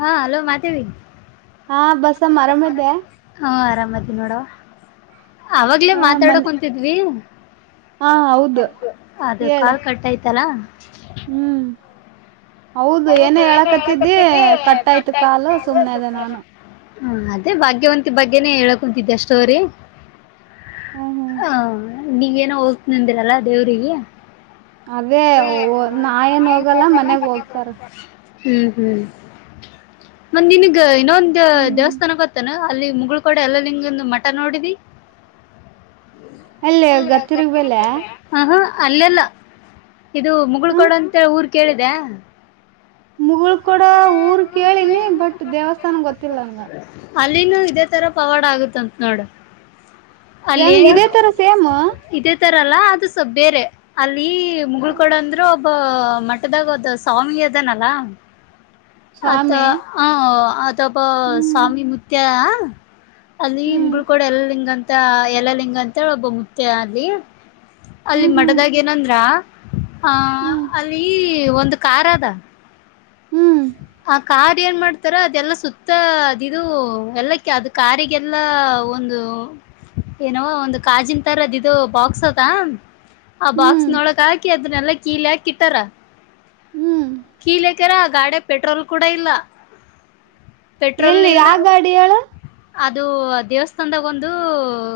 ಹಾ ಹಲೋ ಮಾದೇವಿ ಹಾ ಬಸ್ಸಮ್ಮ ಆರಾಮದೆ ಹಾ ಆರಾಮತಿ ನೋಡುವ ಅವಾಗಲೇ ಹ ಮಾತಾಡೋ ಮನ್ ಕುಂತಿದ್ವಿ ಹಾ [inaudible] ಹೌದು ಹೌದ ಅದ ಹೇಳು ಕಾಲ್ ಕಟ್ಯ್ತಲ್ಲಾ? ಹ್ಮ್ ಹೌದು ಏನೇ ಹೇಳಕತ್ತಿದ್ದಿ ಕಟ್ಟಾಯ್ತು ಕಾಲು ಸುಮ್ನೆ ಅದ ನಾನು ಹ್ಮ ಅದೇ ಭಾಗ್ಯವಂತಿ ಬಗ್ಗೆನೆೇ ಹೇಳಕ್ ಕುಂತಿದ್ದೆ ಅಷ್ಟೋರಿ ಹ್ಮ್ ಹ್ಮ್ ಹ ನೀವೇನೋ ಹೋಗ್ತ ನಿಂದಿರಲ್ಲ ದೇವ್ರಿಗೆ ಅದೇ ಹೋ ನಾ ಏನ್ ಹೋಗಲ್ಲ ಮನೆಗ ಹೋಗ್ತಾರ ಹ್ಮ್ ಹ್ಮ್ ಮತ್ತ ನಿನಗ ಇನ್ನೊಂದ ಹ್ಮ್ ದೇವಸ್ಥಾನ ಗೊತ್ತನ ಅಲ್ಲಿ ಮುಗಳ್ಕೊಡ ಎಲ್ಲ ನಿಂಗೊಂದು ಮಠ ನೋಡಿದಿ ಅಲ್ಲಿ ಹ ಗತ್ತಿರ್ಗ್ ಗತ್ತೀರಿ ಬೆಲೆ ಇದ್ದೆಲ್ಲ ಹ ಹ ಅಲ್ಲೆಲ್ಲ ಇದು ಹ ಮುಗಳ್ಕೊಡ ಅಂತ ಊರ್ ಕೇಳಿದ್ಯಾ ಮುಗುಳಕೊಡ ಕೂಡ ಊರ್ ಕೇಳಿನಿ ಬಟ್ ದೇವಸ್ಥಾನ ಗೊತ್ತಿಲ್ಲ ಹಂಗ ಅಲ್ಲಿನೂ ಇದೇ ತರ ಪವಾಡ ಆಗತ್ತಂತ ನೋಡ ಅಲ್ಲಿ ಹೆಂಗ್ ಇದೇ ತರ ಸೇಮ್ ಇದೇ ತರಲ್ಲ ಅದು ಸಪ ಬೇರೆ ಅಲ್ಲಿ ಮುಗಳ ಮುಗಳಕೊಡ ಅಂದ್ರರ ಒಬ್ಬ ಮಠದಾಗ ಒಂದ ಸ್ವಾಮಿ ಅದನಲ್ಲ [inaudible] ಆತ್ತ ಸ್ವಾಮಿ ಹ ಅದಬ ಹ್ಮ್ ಸ್ವಾಮಿಮುತ್ಯ ಅಲ್ಲಿ ಹ್ಮ್ ಇಂಗಳಕೊಡ ಎಲ್ಲಲಿಂಗ ಅಂತ ಎಲ್ಲ ಲಿಂಗ ಅಂತ ಒಬ್ಬ ಮುತ್ತ್ಯಾ ಅಲ್ಲಿ ಅಲ್ಲಿ ಹ್ಮ್ ಹ್ಮ್ ಮಠದಾಗ ಏನಂದ್ರ ಆಹ ಹ್ಮ್ ಅಲ್ಲಿ ಒಂದ ಕಾರ್ ಅದ ಹ್ಮ್ [inaudible] ಆ ಕಾರ್ ಏನ್ ಮಾಡ್ತ ಒಂತರ ಅದೆಲ್ಲ ಸುತ್ತ ಅದ ಇದು ಎಲ್ಲ ಅದು ಕಾರಿಗೆಲ್ಲ ಒಂದು ಏನೋ ಒಂದು ಕಾಜಿನ ತರದ ಇದು ಬಾಕ್ಸ್ ಅದ ಆ ಬಾಕ್ಸ ಹ್ಮ್ ಹ್ಮ್ ಒಳ್ಗ ಹಾಕಿ ಅದನ್ನೆಲ್ಲಾ ಕೀಲಿ ಹಾಕಿ ಇಟ್ಟರಾ ಹ್ಮ್ ಕೀಲಿ ಹಾಕ್ಯಾರ ಆ ಗಾಡೆಗ ಪೆಟ್ರೋಲ್ ಕೂಡ ಇಲ್ಲ [inaudible] ಪೆಟ್ರೋಲ್ನ ನು ಎಲ್ಲಿ ಇಲ್ಲ.. ಯಾವ ಗಾಡಿ ಹೇಳು ಅದು ಆ ದೇವಸ್ಥಾನದಾಗ ಒಂದು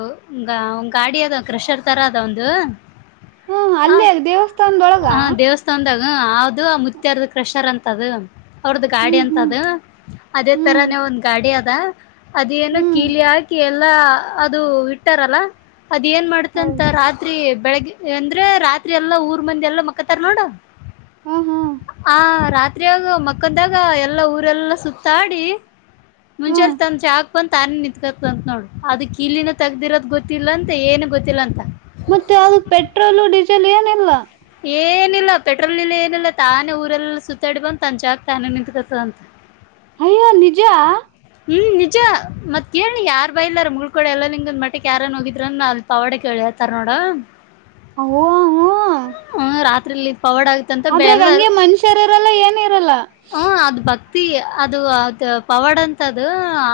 [inaudible] ಗಾಡಿಯಾದ ಕ್ರಷರ್ ತರ ಆದ ಒಂದು ಹ್ಮ್ ಹ ಅಲ್ಲೇ ದೇವಸ್ಥಾನದೊಳಗ ಹ ದೇವಸ್ಥಾನ ತಂದಾಗ ಅದು ಆ ಮುುತ್ತಾರದ ಕ್ರೆಷರ್ ಅಂತದು ಅವ್ರ್ದ ಗಾಡಿ ಹ್ಮ್ ಅಂತ ಹ್ಮ್ ಅದ ಅದೇ ತರ ಹ್ಮ್ ನೀವು ಒಂದ್ ಗಾಡಿ ಅದ ಅದೇನೋ ಹ್ಮ್ ಕೀಲಿ ಹಾಕಿ ಎಲ್ಲಾ ಅದು ಇಟ್ಟಾರಲ್ಲ ಅದ ಏನ್ ಮಾಡ್ತಂತ ಹೌದು ರಾತ್ರಿ ಬೆಳಗ್ಗೆ ಅಂದ್ರೆ ರಾತ್ರಿ ಎಲ್ಲಾ ಊರ್ ಮಂದಿ ಎಲ್ಲಾ ಮಕ್ಕತಾರ್ ನೋಡೂ ಹ ಹಾ ಆ ರಾತ್ರಿಯ ಮಕ್ಕ್ದಾಗ ಎಲ್ಲಾ ಊರೆಲ್ಲ ಸುತ್ತಾಡಿ ಹಾ ಮುಂಚೆ ತಂದ ಚಾಕ್ ಬಂತ ಆನೆ ನಿಂತ್ಕತಂತ ನೋಡು ಅದು ಕೀಲಿನ ತಗ್ದಿರೋದ ಗೊತ್ತ ಗೊತ್ತಿಲ್ಲ ಅಂತೆ ಏನು ಗೊತ್ತಿಲ್ಲ ಅಂತ ಮತ್ತೆ ಅ ಪೆಟ್ರೋಲ್ ಡೀಸೆಲ್ ಏನಲ್ವಾ ಏನಿಲ್ಲ ಪೆಟ್ರೋಲ್ ಇಲ್ಲ ಏನಿಲ್ಲ ತಾನೇ ಊರಲ್ಲ ಸುತ್ತಾಡಿ ಬಂದು ತಂಚಾಗಗ್ತಾನೆ ನಿಂತತ್ಕಸ ಅಂತ ಆಯೋ ನಿಜ ಹ್ಮ್ ನಿಜ ಮತ್ ಕೇಳಿ ಯಾರಾರ್ ಬೈಲಾರ ಮುಳ್ಕೋಳ ಎಲ್ಲಾ ನಿಂಗೊಂದ್ ಮಠಕ್ಕೆಕ್ ಯಾರನ್ ಹೋಗಿದ್ರ ಅಲ್ ಪವಾಡ ಕೇಳಿ ಹಳ್ತಾರ ನೋಡ [unintelligible] ಹ್ಮ ರಾತ್ರಿಲಿ ಪವಾಡ್ ಆಗತಂತ ಅದ್ರಾಗ ಎಲ್ಲಾರ ಹಂಗೆ ಮನುಷ್ಯರ ಇರಲ್ಲ ಏನ ಇರಲ್ಲ ಹ ಅದ್ ಬಕ್ ಅದು ಅದು ಪವಾಡ್ ಅಂತದ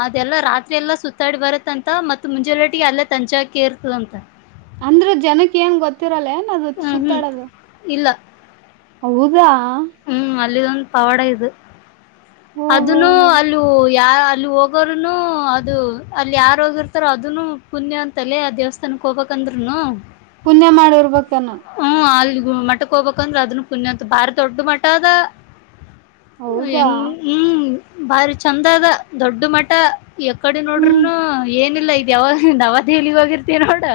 ಅದೆಲ್ಲ ರಾತ್ರಿ ಎಲ್ಲ ಸುತ್ತಾಡಿ ಬರುತ್ತೆ ಅಂತ ಮತ್ ಮುಂಜೆೋಟ್ಟಟಿಗೆ ಅಲ್ಲೇ ತಂಚಾಕ ಇರ್ತದಂತ ಅಂದ್ರ ಜನಕ್ಕೆ ಏನ್ ಗೊತ್ತಿರಲ್ಲ ಏನ್ ಅದು ಹ್ಮ್ ಹ್ಮ್ ಸುತ್ತಾಡೋದು ಇಲ್ಲ ಹೌದಾ ಹ್ಮ್ ಅಲ್ಲಿ ಇದೊಂದು್ ಪವಾಡ ಇದು ಓ ಹೋ ಅದನು ಹೋ ಅಲ್ಲಿ ಅಲ್ಲಿ ಹೋಗೋರುನು ಅದು ಅಲ್ಲಿ ಯಾರ ಹೋಗಿರ್ತಾರೋ ಅದನ್ನು ಪುಣಯ ಅಂತಲೆ ಆ ದೇವಸ್ಥಾನಕ್ಕೆ ಹೋಗಬೇಕಕ್ಂದ್ರುನು ಪುಣ್ಯ ಮಾಡಿ ಇರ್ಬೇಕಾನ ಹ್ಮ್ ಅಲ್ಲಿ ಮಠಕ್ಕೆ ಹಬೇಕಂದ್ರೆ ಅದನ್ನು ಪುಣಯಂತ ಬಾರಿ ದೊಡ್ಡ ಮಠ ಅದ ಹೌದಾ ಹೆಂಗ ಹ್ಮ್ ಬಾರಿ ಚಂದ ಅದಾ ದೊಡ್ಡ ಮಠ ಎಕಡೆ ಹ್ಮ್ ನೋಡ್ರೂನು ಏನಿಲ್ಲ ಇ ಯಾವಾಗಂದ ಅವ ದಲಿಿಗೆ ಹೋಗಿರ್ತ ನೋಡು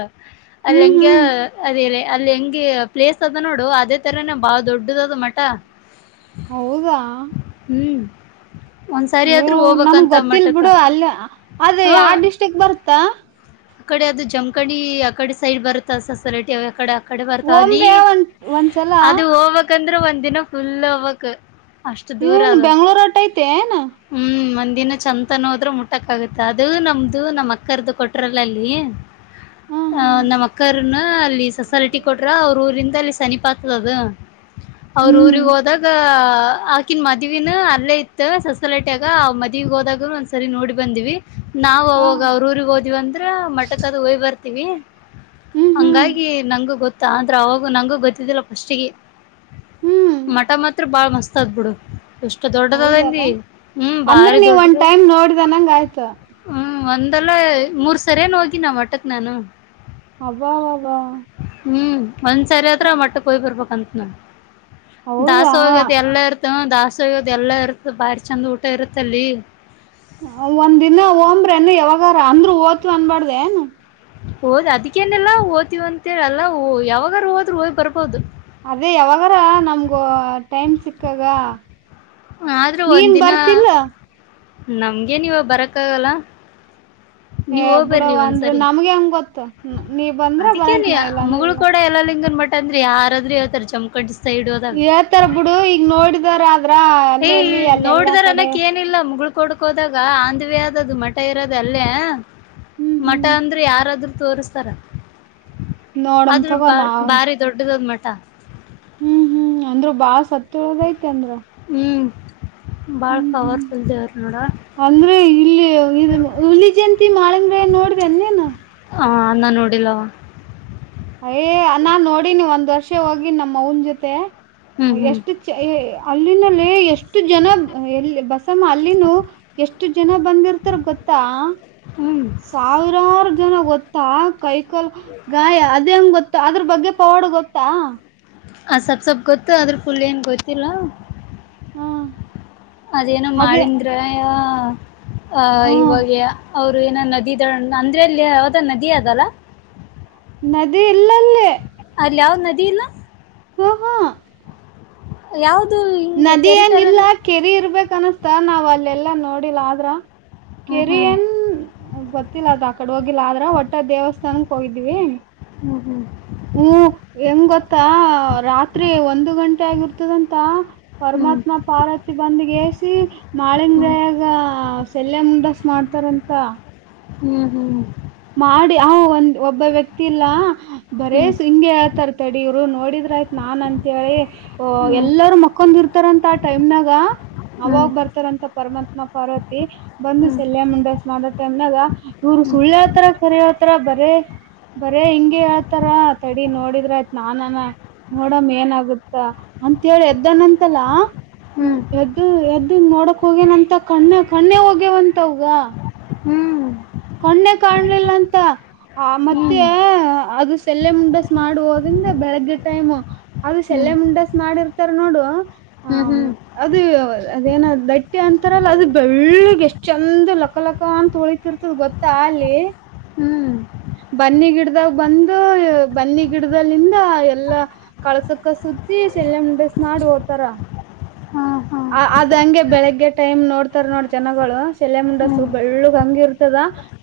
ಅಲ್ಲಿ ಹ್ಮ್ ಹೆಂಗ ಹ್ಮ್ ಅದೇ ಅಲ್ಲಿ ಹೆಂಗಗೆ ಪ್ಲೇಸ್ ಅದ ನೋಡು ಅದೇ ತರನ ಬಾ ದೊಡ್ಡದ ಅದ ಮಟ [inaudible] ಹೌದಾ ಹ್ಮ್ ಒಂದ್ಸಾರಿ ಆಯೋ ಆದ್ರೂ ನನ್ಗೆ ಹೋಗ್ಬೇಕಂತ ಗೊತ್ತಿಲ್ ಮಠಕ್ಕ ಬಿಡು ಅಲ್ಲಿ ಅದ ಯಾವ ಡಿಸ್ಟ್ರಿಕ್ ಬರುತ್ತಾ ಅಕಡೆ ಅದು ಜಮಕಣಿ ಆ ಕಡೆ ಸೈಡ್ ಬರುತ್ತ ಸಸಲಿಟಿಡೆ [unintelligible] ಕಡೆ ಓಮ್ರ ಬರ್ತಾವಲ್ಲಿ ಒಂದ ಒಂದ್ಸಲ ಅದು ಹೋಗ್ಕ್ಂದ್ರೆ ಒಂದ್ ದಿನ ಫುಲ್ ಹೋಗ್ಬೇಕು ಏನ್ ಬೆಂಗ್ಳೂರು ಅಟ್ಟ ಐತೆ ಏನಾ ಹ್ಮ್ ಒಂದಿನ ಚಂದನ್ೋದ್ರೆ ಮುಟಕ್ ಆಗುತ್ತೆ ಅದು ನಮ್ದು ನಮ್ಮ್ ಅಕ್ಕರ್ದದುು ಕೊಟ್ಟ ಹರಲೀ ಹ ಅ ಹ ನಮ್ಮ್ ಅಕ್ಕರ್ನ ಅಲ್ಲಿ ಸೊಸಾಲಟಿ ಕೊಟ್ರ ಅವ್ರ ಊರಿಂದ ಅಲ್ಲಿ ಸನಿಪಾತ್ ಅದದು ಅವ್ರ ಹ್ಮ್ ಊರಿಗೆ ಹೋದಾಗ [unintelligible] ಅಕಿನ್ ಮಾಡುವೆನು ಅಲ್ಲೇ ಇತ್ತುತ್ ಸಸಲೇಟ ಆಾಗ ಆ ಮದ್ವಿಗ್ ಹೋದಾಗ ಒಂದ್ ಸರಿ ನೋಡಿ ಬಂದಿವವಿ ನಾವವು ಹ ಅವಾಗ ಅವ್ರ ಊಗ್ ಹೋದಿವವಂದ್ರ ಮಟಕ್ ಅದು ಹಯ್ ಬರ್ತವಿ ಹ್ಮ್ ಹ್ಮ್ ಹಂಗಾಗಿ ನಂಗೂ ಗೊತ್ತಾ ಅಂದ್ರೆ ಅವಾಗೂ ನಂಗೂ ಗೊತ್ತಿದ್ದಿಲ್ಲ ಫಸ್ಟ್ಗೆ ಹ್ಮ್ ಮಠ ಮಾತ್ರ ಬಾಳ ಮಸ್ತ್ ಆ ಆದ್ಬಿಡು ಎಷ್ಟು ಎ ದೊಡ್ಡದ ಆದ ಹೌದಲ್ಲ ಅಂದಿ ಹ್ಮ್ ಅಂದ್ರೆ ಭಾರಿ ನೀವ್ ಒಂದ್ ದೊಡ್ಡದ ಟೈಮ್ ನೋಡ್ದನಂಗ ಆಯ್ತ ಹ್ಮ್ ಒಂದಲ್ಲ ಮೂರ್ ಸರಿ ಏನೋ ಹೋಗಿನಿ ಮಠಕ್ ನಾನು. ಅಬ್ಬಬ್ಬಾಬ್ಬಾ. ಹ್ಮ್ ಒಂದ್ಸರಿ ಆದ್ರೂ ಆ ಮಟ್ಟಕ್ ಹೋಗಿ ಬರ್ಬೇಕಂತ ನಾ. ಹೌದಾ ದಾಸೊಗ್ ಅದು ಎಲ್ಲಾ ಇರ್ತ ಹ ದಾಸೊಗ್ ಅದು ಎಲ್ಲಾ ಇರ್ತ ಬಾರಿ ಚೆಂದ ಊಟ ಇರುತ್ತಲ್ಲಿ. ಒಂದ ದಿನ ಹೊಂಬ್ರಮ್ ಏನ್ರೀ ಯಾವಾಗಾರ ಅಂದ್ರೂ ಹೋತಿವ್ ಅನ್ಬಾರದ ಏನ್. ಹೋದ್ ಅದಕ್ಕೇನೆಲ್ಲ ಹೋತಿವ್ ಅಂತ್ ಹೇಳಲ್ಲಾ ಯಾವಾಗಾರೂ ಹೋದ್ರು ಹೋಗ್ ಬರ್ಬೋದು. ಅದೇ ಯಾವಾಗಾರ ನಮ್ಗ ಟೈಮ್ ಸಿಕ್ಕಾಗ ಆದ್ರೂ ಒಂದ ನೀನ್ ದಿನ ಬರ್ತಿಲ್ಲ ನಮ್ಗೆನ್ ಇವಾಗ ಬರಕ್ಕಾಗಲ್ಲಾ. [inaudible] ನೀವ ಏ ಹೋಗ್ಬರ್ರಿ ಬಿಡವ ಅಂದ್ರ ಒಂದ್ಸರಿ ನಮ್ಗೆ ಹೆಂಗ ಗೊತ್ತ ನೀ ಬಂದ್ರ ಅದಕ್ಕೆನ್ ಬರಕ್ ನಾ ಇಲ್ಲ ಅಂದ್ರ ಇಲ್ಲ ಮುಗಳಕೋಡ ಯಲ್ಲಾ ಲಿಂಗನ್ ಮಟ್ಟ ಅಂದ್ರ ಯಾರ್ ಆದ್ರೂ ಹೇಳ್ತಾರ ಜಮಖಂಡಿ ಸೈಡ್ ಹೋದಾಗ ಹೇಳ್ತಾರ ಬಿಡು ಈಗ್ ನೋಡಿದಾರ ಆದ್ರ ಅಲ್ಲ ಅಲ್ಲಿ ಅಲ್ಲಿ ಎಲ್ಲಾ ಕಡೆ ಏನಿಲ್ಲಾ ಮುಗಲ್ ಕೊಡ್ಕೋದಾಗ ಓನ್ ಥ ವೇ ಆದದು ಮಠ ಇರೋದ ಅಲ್ಲೇ. ಹ್ಮ್ ಮಠ ಹ್ಮ್ ಅಂದ್ರ ಯಾರಾದ್ರೂ ತೋರಸ್ತಾರ್. ನೋಡಮ ಆದ್ರೂ ತಗೋ ಬ ನಾವ್ ಭಾರಿ ದೊಡ್ಡದದ ಮಠ್. ಹ್ಮ್ ಹ್ಮ್ ಅಂದ್ರು ಬಾಳ ಸತ್ಯ ಉಳದೇತ್ ಅಂದ್ರ. ಹ್ಮ್ ಭಾಳ ಹ್ಮ್ ಹ್ಮ್ ಪವರ್ ಫುಲ್ ದೇವ್ರ. ನೋಡ್ ಅಂದ್ರೆ ಇಲ್ಲಿ ಇ ಹುಲಿ ಜಯಂತಿ ಮಾಳಿಂಗಯ್ಯನ್ ನೋಡ್ದಿ ಏನ್ ನೀನೂ ಆ ನಾನ್ ನೋಡಿಲ್ಲ. ಅಯೇ ನಾನ್ ನೋಡಿನಿ ಒಂದ್ ವರ್ಷ ಹೋಗಿ ನಮ್ಮವನ್ನ ಜೊತೆ ಹ್ಮ್ ಹ್ಮ್ ಎಷ್ಟು ಎ ಅಲ್ಲಿಂದಲೇ ಎಸ್ಟ್ ಎಷ್ಟು ಜನ ಎಲ್ಲಿ ಬಸಮ್ಮ ಅಲ್ಲಿನೂ ಎಷ್ಟು ಜನ ಬಂದಿರ್ತಾರ ಗೊತ್ತಾ? ಹಂ. ಸಾವಿರಾರ ಜನಾ ಗೊತ್ತಾ ಕೈ ಕಾಲ ಗಾಯ ಗೊತ್ತಾ ಅದರ್ ಬಗ್ಗೆ ಪವಾಡ್ ಗೊತ್ತಾ? ಆ ಸೊಪ್ ಸೊಪ್ಪ ಗೊತ್ತು ಅದ್ರ ಫುಲ್ ಏನ್ ಗೊತ್ತಿಲ್ಲ. ಹ್ಮ್ ಅದೇನೋ ಮಾಳಿಂಗ್ರೆಯಾ ಆ ಹ್ಮ ಇವಾಗ ಅವ್ರ ಏನೋ ನದಿ ದಡ್ ಅಂದ್ರೆ ಇಲ್ಲಿ ಯಾವ್ದ ನದಿ ಅದಲ್? ನದಿ ಇಲ್ಲ ಅಲ್ಲೇ. ಅಲ್ಲಿ ಯಾವ್ ನದಿ ಇಲ್ಲ? ಉಹು ಉಹು. ಯಾವ್ದೂ ಹಿಂಗ ನದಿ ಏನ್ ಕೇರಿತರಾ ಇಲ್ಲ ಇಲ್ಲಾ? ಕೆರಿ ಇರ್ಬೇಕ ಅನಸ್ತ ನಾವ್ ಅಲ್ಲೆಲ್ಲಾ ನೋಡಿಲ್ಲ ಆದ್ರ ಹ್ಮ್ ಕೆರಿ ಹ್ಮ್ ಏನ್ ಗೊತ್ತಿಲ್ಲ ಅದ ಆಕಡೆ ಹೋಗಿಲ್ಲ ಆದ್ರ ಒಟ್ಟ ದೇವಸ್ಥಾನಕ್ ಹೋಗಿದ್ವಿ. ಹ್ಮ್ ಹ್ಮ್ ಹ್ಮ ಹೆಂಗ್ ಗೊತ್ತಾ ರಾತ್ರಿ ಒಂದು ಗಂಟೆ ಆಗಿರ್ತದಂತ ಹ್ಮ್ ಪರಮಾತ್ಮ ಪಾರ್ವತಿ ಬಂದಗೆಸಿ ಮಾಳಿಂಗಯ್ಯಾಗ ಸೆಲ್ಲೆ ಮುಂಡೆಸಿ ಮಾಡ್ತಾರಂತ ಹ್ಮ್ ಹ್ಮ್ ಮಾಡಿ ಹ ಒಂದ್ ಒಬ್ಬ ವ್ಯಕ್ತಿ ಇಲ್ಲ ಬರೇ ಹ್ಮ್ ಹ್ಮ್ ಹಿಂಗೆ ತರ್ತರತಡಿ ಇವ್ರು ನೋಡಿದ್ರ ಆಯ್ತತ್ ನಾನ್ ಅಂತೇಳಿ ಓಹೋ, ಎಲ್ಲಾರೂ ಮಕ್ಕಂದ ಇರ್ತಾರಂತ ಆ ಟೈಮ್ನಾಗ ಹ್ಮ್ ಹ್ಮ್ ಅವಾಗ್ ಬರ್ತಾರಂತ ಪರಮಾತ್ಮ, ಪಾರ್ವತಿ. ಬಂದು ಹ್ಮ್ ಸೆಲ್ಯ ಮುಂಡಸ್ ಮಾಡ ಟೈಮ್ನಾಗ ಇವ್ರು ಸುಳ್ಳ್ಯತರ ಕರೆಹೇಳ್ತಾರ ಬರೇ ಬರೇ ಹಿಂಗೆ ಹೇಳ್ತಾರ ತಡಿ ನೋಡಿದ್ರ ಆಯ್ತ ನಾನಾನ ನೋಡಮ್ಮ ಏನಾಗುತ್ತ ಅಂತ ಹೇಳಿ ಎದ್ದನಂತಲ್ಲಾ ಹ್ಮ್, ಎದ್ದು ಎದ್ದ ನೋಡಕ್ ಹೋಗೇನಂತ ಕಣ್ಣ ಕಣ್ಣೆ ಹೋಗ್ಯವಂತವಗ. ಹ್ಮ್, ಕಣ್ಣೆ ಕಾಣ್ಲಿಲ್ಲ ಅಂತ ಆ ಮತ್ತೆ ಅದು ಸಲ್ಲೆ ಮುಂಡಸ್ ಮಾಡುವದ್ರಿಂದ ಬೆಳಗ್ಗೆ ಟೈಮ್ ಅದು ಶೆಲ್ಲೆ ಮುಂಡಸ್ ಮಾಡಿರ್ತಾರ ನೋಡು ಹ್ಮ್, ಹ್ಮ ಹ್ಮ್- ಅದು ಅದೇನ ದಟ್ಟಿ ಅಂತಾರಲ್ಲ ಅದು ಬೆಳ್ಳಿಗ್ ಎಷ್ಟ್ ಚಂದ ಲಕ್ಕಲ ಕ್ಕ ಅಂತ ಹೊಳಿತಿರ್ ಗೊತ್ತಾ ಅಲಿ [unintelligible] ಹ್ಮ್ ಬನ್ನಿ ಗಿಡದಾಗ ಬಂದು ಬನ್ನಿ ಗಿಡ್ದಗಲ್ಲಿಂದ ಎಲ್ಲಾ ಕಳ್ಸಕ್ಕ ಸುತ್ತಿ ಶಲ್ಯಮುಂಡಸ್ ಮಾಡ್ ಹೋತಾರ. ಹಾ, ಹಾ ಅ ಅದ್ ಹಂಗೆ ಬೆಳಿಗ್ಗೆ ಟೈಮ್ ನೋಡ್ತಾರ ನೋಡ ಜನಗಳು ಶೆಲ್ಯಾಮುಂಡಸು ಹ್ಮ್ ಬೆಳ್ಳುಗ್ ಹಂಗೆಇರ್ತದ.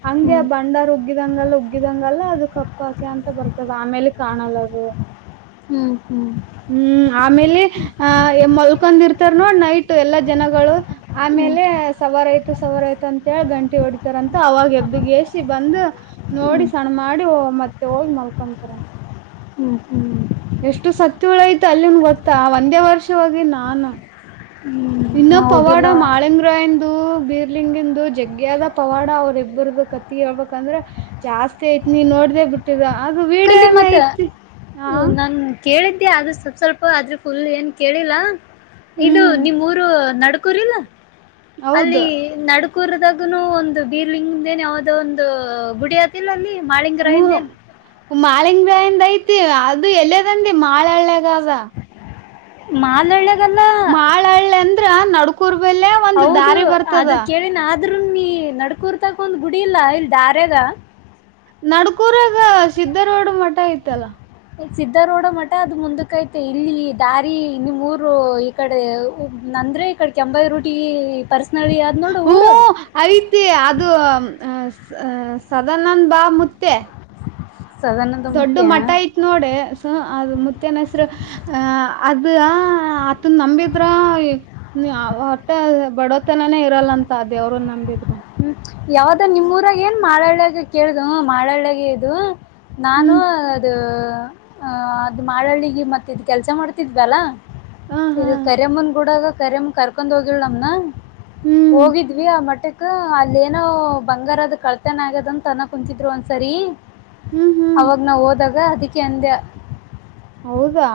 ಹಂಗೆ ಹ್ಮ್ ಆ ಬಂಡಾರ ಉಗ್ಗಿದಂಗೆಲ್ಲ -ಉಗ್ಗಿದಂಗೆಲ್ಲ ಅದು ಕಪ್ಪಾಕೆ ಅಂತ ಬರ್ತದ ಆಮೇಲೆ ಕಾಣಲ್ಲದು. ಹ್ಮ್, ಹ್ಮ್ ಹ್ಮ್, ಆಮೇಲೆ ಆಹ ಮಲ್ಕೊಂಡ ಇರ್ತಾರ ನೋಡ್ ನೈಟ್ ಎಲ್ಲಾ ಜನಗಳು ಹ್ಮ್ ಆಮೇಲೆ ಸವಾರಯ್ತು ಸವಾರ ಆಯ್ತು ಅಂತೇಳಿ ಗಂಟಿ ಹೊಡಿತಾರಂತ ಅವಾಗ ಎದ್ದಗೆಸಿ ಬಂದ ನೋಡಿ ಸಣ್ಣ ಮಾಡಿ ಮತ್ತೆ ಹೋಗಿ ಮಲ್ಕೊಂತರ. ಹ್ಮ್ ಹ್ಮ್ ಎಷ್ಟು ಸತ್ತುಳೈಯ್ತು ಅಲ್ಲಿನ ಗೊತ್ತಾ ಒಂದೇ ವರ್ಷಹೋಗಿನನಾನು. ಹ್ಮ [inaudible] ಇನ್ನ ಪವಾಡ ಮಾಡಲೆಗ [unintelligible] ಪುರ ಇಂದು ಬೀರ್ಲಿಂಗಂದು ಜಗ್ಗ್ಯಾದ ಪವಾಡ ಅವ್ರ ಇಬ್ಬರದು ಕತಿ ಹೇಳ್ಬೇಕಂದ್ರೆ ಜಾಸ್ತಿ ಐತ್ ನೀ ನೋಡ್ದೇ ಬಿಟ್ಟಿದ ಅದು ವೀಡ ಕಲಿ ಎಲ್ಲ ಮತ್ತ ಐತಿ. ಹಾ ನಾನ್ ಕೇಳಿದ್ದೆ ಆದ್ರ ಸ್ವಪ ಸ್ವಲ್ಪ ಆದ್ರ ಫುಲ್ ಏನ್ ಕೇಳಿಲ್ಲ ಇದು ಹ್ಮ್ ನಿಮ್ಮೂರು ನ ಕುೂರಿಿಲ್ಲ ಹೌದ ಅಲ್ಲಿ [unintelligible] ನಡ್ಕೂರದಾಗನು ಒಂದು ಬೀರಲಿಂಗದೆನ್ ಯಾವವುದೋ ಒಂದು ಗುಡಿಯಾದ. ಇಲ್ಲಮಾಳಿಂಗ್ರಾಯಂದ ಹ್ಮ ಏನು ಮಾಳಿಂಗರಾಯಂದ ಐತಿ ಅದು ಎಲ್ಲದಂದಿ ಮಾಳಳ್ಳಗ. ಮಾಲ್ಳ್ಳೆಗಲ್ಲ [inaudible] ಮಾಳಳ್ಳೃ ಅಂದ್ರ ನಡ್ಕೂರ್ ಬಲ್ಲೆ ಒಂದ್ ಹೌದು ದಾರಿ ಬರ್ತದ ಅದು ಕೇಳಿನ ಆದ್ರೂ ನೀ ನಡ್ಕೂರ್ತಕ ಒಂದ್ ಗುಡಿ ಇಲ್ಲಾ ಇಲ್ಲಿದಾರ್ಯಾಗ. ನಡ್ಕೂರಾಗ ಸಿದ್ದರುಡ ಮಠ ಐತಲ್ಲಾ ಸಿದ್ಧರುಡ ಮಠ ಅದು ಮುಂದಕಐತೆ ಇಲ್ಲಿ ದಾರಿ ಇಲ್ಲಿ ಮೂರು ಕಡೆ ನಂದ್ರೆ ಈ ಕಡೆ ಕೆಂಭಾವಿ ರೂಟಿಗಿ ಪರ್ಸನಲ್ ಆದ್ ನೋಡ್ ಊರ್ ಹ್ಮ ಐತಿ ಅದು ಸದನಂದ ಬಾಳ ಮುತ್ತ್ಯಾ ಸದಾನಂದ ದೊಡ್ಡ ಮುತ್ಯ ಮಠ ಐತ್ ನೋಡ ಹ ಅ ಮುತ್ತನ್ ಹೆಸರು ಹ ಅದ ಅದನ್ನ ನಂಬಿದ್ರಾ ನೀ ಹೊಟ್ಟ ಬಡೋತನಾನೇ ಇರಲ್ಲ ಅಂತ ಅ ದೇವ್ರನ ನಂಬಿದ್ರ. ಹ್ಮ್, ಯಾವದನನಿಮ್ಮೂರಾಗ ಏನ್ ಮಾಳಳ್ಳಾಗ ಕೇಳ್ದ ಮಾಳಳ್ಳೆಗಇದು. ನಾನು ಹ್ಮ್ ಅದು ಅ ಅದು ಮಾಳಳ್ಳಿಗೆ ಮತ್ತ ಇದ್ ಕೆಲ್ಸ ಮಾಡ್ತಿದ್ವಲ್ಲಾ. ಹ ಹಾ ಇದು ಕರಿಮ್ಮನ್ ಕೂಡಾಗ ಕರಿಮ್ಮ್ ಕರ್ಕೊಂಡ ಹೋಗಿಲ ನಮೂನೆ ಹ್ಮ್ ಹೋಗಿದ್ವಿ ಆ ಮಟ್ಟಕ್ಕ ಅಲಿ ಅಲ್ಲೇನೋ ಬಂಗಾರದು ಕಳ್ತನ ಆಗ್ಯದಂತನ್ನ ಕುಂತಿದ್ರು ಒಂದ್ಸರಿ ಹ್ಮ್ ಹ್ಮ್ ಅವಾಗ ನಾ ಹೋದಾಗ ಅದಕ್ಕೆ ಅಂದ ಹೌದಾ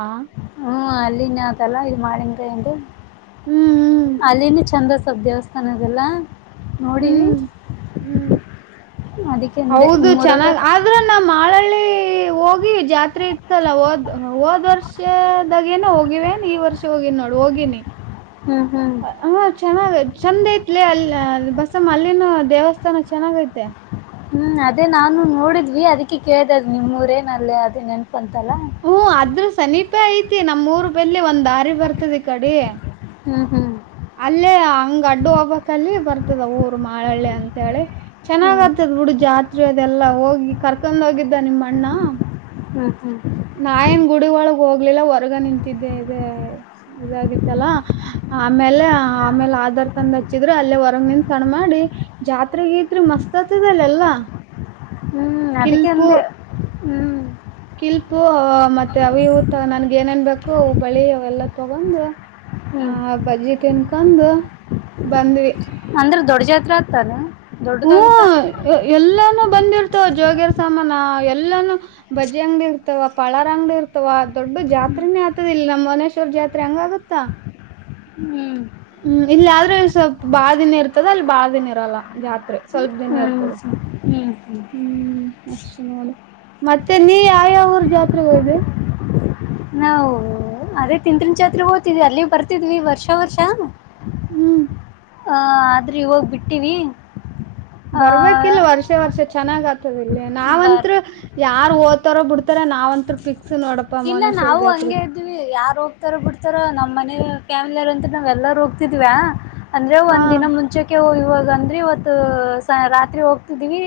ಹ್ಮ್ ಅಲ್ಲಿನ್ ಆತಲ್ಲ ಇದು ಮಳೆಗಾಯೆ ಒಂದು ಹ್ಮ್ ಹ್ಮ್ ಅಲ್ಲಿನ ಚಂದ್ರಸಬ್ ದೇವಸ್ಥಾನ ಅದಲ್ಲ ನೋಡ ಹ್ಮ್ ಹ್ಮ್ ಅದಿಕ್ಕೆಂದೆ ಹೌದು ನಿಮ್ಮೂರಾಗ ಚೆನ್ನಾಗ್ [unintelligible] ಹೋಗಿವವಿ ಜಾತ್ರೆ ಇತ್ತಲ್ಲಾ ಹೋದ್ ಹೋದ್ ವರ್ಷದಾಗೇನ ಹೋಗಿವೇನ್ ಈ ವರ್ಷ ಹೋಗಿನಿ ನೋಡಿ ಹೋಗಿನಿ ಹ್ಮ್ ಹ್ಮ್ ಹ ಚೆನ್ನಾಗ ಚೆಂದ ಐತ್ಲಿ ಅಲ್ಲಿ ಬಸಮ್ಮ ಅಲ್ಲಿನ ದೇವಸ್ಥಾನ ಚೆನ್ನಾಗ ಐತೆ ಹ್ಮ್ ಅದೇ ನಾನು ನೋಡಿದ್ವಿ ಅದಕ್ಕೆ ಕೇಳ್ದದ ನಿಮ್ೂಊರೇನ ಅಲ್ಲೇ ಅದೇ ನೆನಪ ಅಂತಲ್ಲ ಹ್ಮ್ ಅದ್ರ ಸಮೀಪೆ ಐತಿ ನಮ್ಮ ಊರ್ ಬೆಲ್ಲಿಿ ಒಂದ್ ದಾರಿ ಬರ್ತದೆ ಈ ಕಡೆ ಹ್ಮ್ ಹ್ಮ್ ಅಲ್ಲೇ ಹಂಗ ಅಡ್ಡು ಹಬಕ್ಲ್ಲಿ ಬರ್ತದ ಊರ್ ಮಾಳಳ್ಳಿ ಅಂತೇಳಿ ಚೆನ್ನಾಗ್ ಹ್ಮ್ ಆತದ ಬಿುಡು ಜಾತ್ರೆ ಅದೆಲ್ಲಾ ಹೋಗಿ ಕಾರ್ ರ್ಕೊಂಡ್ ಹೋಗಿದ್ದ ನಿಮ ಅಣ್ಣ ಹ್ಮ್ ಹ್ಮ್ ನಾ ಏನು ಗುಡಿ ಒೊಳಗ ಹೋಗ್ಲಿಲ್ಲ ಹೊರ್ಗ ನಿಂತಿದ್ದೆ ಇ ಇದಾಗಿತ್ತಲ್ಲ ಆಮೇಲೆ ಆಮೇಲೆ ಆಧಾರ್ ತಂದ್ ಹಚ್ಚಿದ್ರರು ಅಲ್ಲೇ ಹೊರಗ ನಿನ್ ಸಣ್ಣ ಮಾಡಿ ಜಾತ್ರೆಗೈತ್ರಿ ಮಸ್ತ್ ಆತದಲ್ಲ ಅಲ್ಲ ಹ್ಮ್ ಅದಕ್ಕೆ ಅಂದೆ ಹ್ಮ್ ಕಿಲ್ಪು ಮತ್ತೆ ಅವಿ ಊತ ನನ್ಗ ಏನೇನ್ಬೇಕೇಕು ಬಳಿ ಅವೆಲ್ಲಾ ತಗೊಂಡ ಹ್ಮ್ ಹ ಬಜ್ಜಿತ್ ತಿನ್ಕೊಂಡು ಬಂದ್ವಿ ಅಂದ್ರೆ ದೊಡ್ಡ ಜಾತ್ರೆ ಆತಾನ ಹ್ಮ ದೊಡ್ಡದಾಗುತ್ತಾ ಎಲ್ಲಾನು ಬಂದಿರ್ತವ ಜೋಗಿಯರ್ ಸಾಮಾನ ಎಲ್ಲಾನು ಬಜ್ಜಿ ಅಂಗ್ ಬಿ ಇರ್ತ ಇರ್ತವ ಪಳಾರ ಅಂಗಡಿ ಇರ್ತವ ದೊಡ್ಡ ಜಾತ್ನೇ ಆತದ ಇಲ್ಲಿ ನಮ್ಮ ಮನೇಶ್ವರ್ ಜಾತ್ರೆ ಹಂಗ ಆಗುತ್ತಾ ಹ್ಮ್ ಹ್ಮ್ ಇಲ್ಲಯ ಆದ್ರೆ ಸ್ವಲ್ಪ್ ಬಾಳ ದಿನ ಇರ್ತದ ಅಲ್ಲಿ ಬಾಳ ದಿನ ಇರಲ್ಲ ಜಾತ್ರೆ ಸ್ವಲ್ಪ್ ಜನ ಹ್ಮ್ ಇರ್ತದ ಹ್ಮ್ ಹ್ಮ್ ಅಷ್ಟು ನೋಡು ಮತ್ತೆ ನೀ ಯಾವ ಯಾವ ಊರ್ ಜಾತ್ರೆಗೆೋಯವಿ ನಾವು ಅದೇ ತಿಿಂದತ್ನಚಾತ್ರೆ ಹೋಗ್ತಿದ್ವಿ ಅಲ್ಲಿ ಬರ್ತಿದ್ವಿ ವರ್ಷ ವರ್ಷ ಹ್ಮ್ ಹ ಆದ್ರೆ ಇವಾಗ ಬಿಟ್ಟೀಿವ ಬರ್ಬೇಕಲ್ ವರ್ಷ ವರ್ಷ ಚೆನ್ನಾಗ್ ಆತದ ಇಲ್ಲಿ ನಾವಂತ್ ಬರ್ ಯಾರ್ ಹ [unintelligible] ತರ ಬಿಡ್ತಾರೆ ನಾವ್ಂತ್ತ್ರ ಪಿಕ್ಸ್ ನೋಡಪ್ಪ ಮುವನೇಶ್ವರ್ ಜಾತ್ರೆ ಹೋಗವಿ ಯಾರ್ ಹೋಗ್ತಾರ ಬಿಡ್ತಾರ ನಮ್ಮ್ನ ಫ್ಯಾಮಿಲಿಯಾರಂತ ನಾವ್ ಎಲ್ಲಾರ ಹೋಗ್ತಿದ್ವಾ ಅಂದ್ರೆ ಹಾ ಒಂದ್ ದಿನ ಮುಂಚಕ್ಕೆ ಇವಾಗ ಅಂದ್ರಿ ಇವತ್ತು ರಾತ್ರಿ ಹೋಗ್ತಿದೀವಿ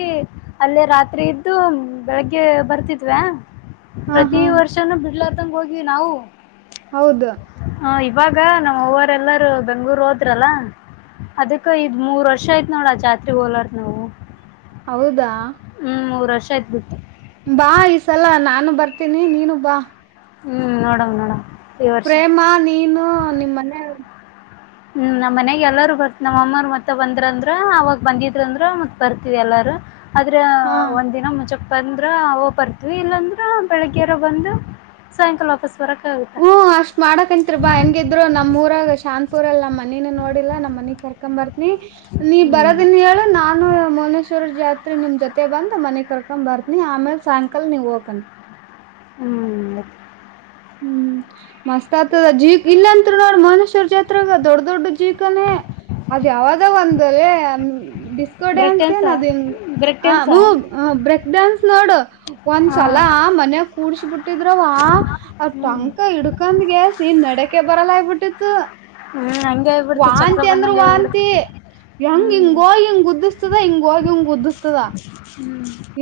ಅಲ್ಲೇ ರಾತ್ರಿ ಇದ್ದು ಬೆಳಗ್ಗೆ ಬರ್ತಿದ್ವ ಹಾ ಪ್ರತಿ ಹಾ ವರ್ಷನುೂ ಬಿಡ್ಲತಂಗ ಹೋಗಿವವಿ ನಾವು ಹೌದು ಹ ಇವಾಗ ನಮ್ಮ್ ವರೆ ಎಲ್ಲಾರೂ ಬೆಂಗ್ಳೂರು ಹೋದ್ರಲ್ಲ ಅದಕ್ಕ ಇದ್ ಮೂರ್ ವರ್ಷ ಆಯ್ತ್ ನೋಡ ಜಾತ್ರೆ ಹೋಲಾರ ನಾವು ಹೌದಾ ಹ್ಮ್ ಮೂರ್ ವರ್ಷ ಆಯ್ತು ಬಿಟ್ಟು ಬಾ ಈ ಸಲ ನಾನು ಬರ್ತೀನಿ ನೀನು ಬಾ ಹ್ಮ್ ನೋಡಂ ನೋಡಂ ಪ್ರೇಮಾ ನೀನು ನಿಮ್ಮ ಮನೆಯ ಹ್ಮ್ ನಮ್ಮ ಮನೆಯಾಗ ಎಲ್ಲಾರೂ ಬರ್ತ ನಮ್ಮಮ್ಮರು ಮತ್ತ ಬಂದ್ರಂದ್ರ ಅವಾಗ ಬಂದಿದರು ಅಂದ್ರ ಮತ್ತ ಬರ್ತವಿ ಎಲ್ಲಾರೂ ಆದ್ರೆ ಹಾ ಒಂದ್ ದಿನ ಮುಜಕ್ ಬಂದ್ರ ಹವು ಬರ್ತ್ವಿ ಇಲ್ಲಾಂದ್ರ ಬೆಳಗ್ಗೆರ ಬಂದು ಸಾಯಂಕಾಲ ವಾಪಸ್ ಬರಕ್ ಆಗುತ್ತ ಹ್ಮ್ ಅಷ್ಟ್ ಮಾಡಕಂತತ್ರಿ ಬಾ ಎ ಹ ಇದ್ರು ನಮ್ಮ್ಊರಾಗ ಶಾಂತಪುರ ಅಲ್ ನಮ್ಮ ಮನಿನ ನೋಡಿಲ್ಲಾ ನಮ್ಮ್ ಮನಿ ಕರ್ಕೊ ಬರ್ತನಿ ನೀ ಹ್ಮ್ ಬರೋದನ್ ಹೇಳಿ ನಾನು ಮುವನೇಶ್ವ ಜಾತ್ರಿ ನಿಮ್ ಜೊತೆ ಬಂದ ಮನೆ ಕರ್ ಕೊಂಡ್ ಬರ್ತನಿ ಆಮೇಲೆ ಸಾಯಂಕಾಲ ನೀವು ಹೋಗಕಿ [unintelligible] ಹ್ಮ್ ಮಸ್ತ್ ಆತದ ಜೀ ಇಲ್ಲ ಅಂತ ನೋಡ್ರ ಮೌನೇಶ್ವರ್ ಜಾತ್ರಾಗ ದೊಡ್ಡ ದೊಡ್ಡ ಜೀಕನೇ ಅದ್ ಯಾವಾಗ ಒಂದ ಡಿಸ್ಕೋ ಬ್ರೇಕ್ ಡ್ಯಾನ್ಸ್ ಏನ್ ಡ್ಯಾನ್ಸಾ ಅದ್ ಬ್ರೇಕ್ ಡ್ಯಾನ್ಸಾ ಹ ಬ್ರೇಕ್ ಡಾನ್ಸ್ ನೋಡು ಹಾ ಒಂದ್ಸಲ ಮನ್ಯಾಗ ಕೂಡ್ಸ ಬಿಟ್ಟಿದ್ರವ ಟಂಕ ಹಿಡ್ಕಂದ್ಗೆಸೀನ್ ನಡಕೆ ಬರಲ್ಲಾಗ್ಬಿಟ್ಟಿತ್ತು ಹ್ಮ್ ಹಂಗೆ ಆಗ್ಬಿಡ್ತು ಚಕ್ರ ವಾಂತಿ ಅಂದ್ರ ಬಂದಂಗ ಆಗ್ಬಿಡ್ತು ವಾಂತಿ ಹೆಂಗ ಹಿಂಗ ಹೋಗಿ ಹಿಂಗ್ ಗುದ್ದಿಸ್ತದ ಹಿಂಗ ಹೋಗಿ ಹಂಗ ಹ್ಮ್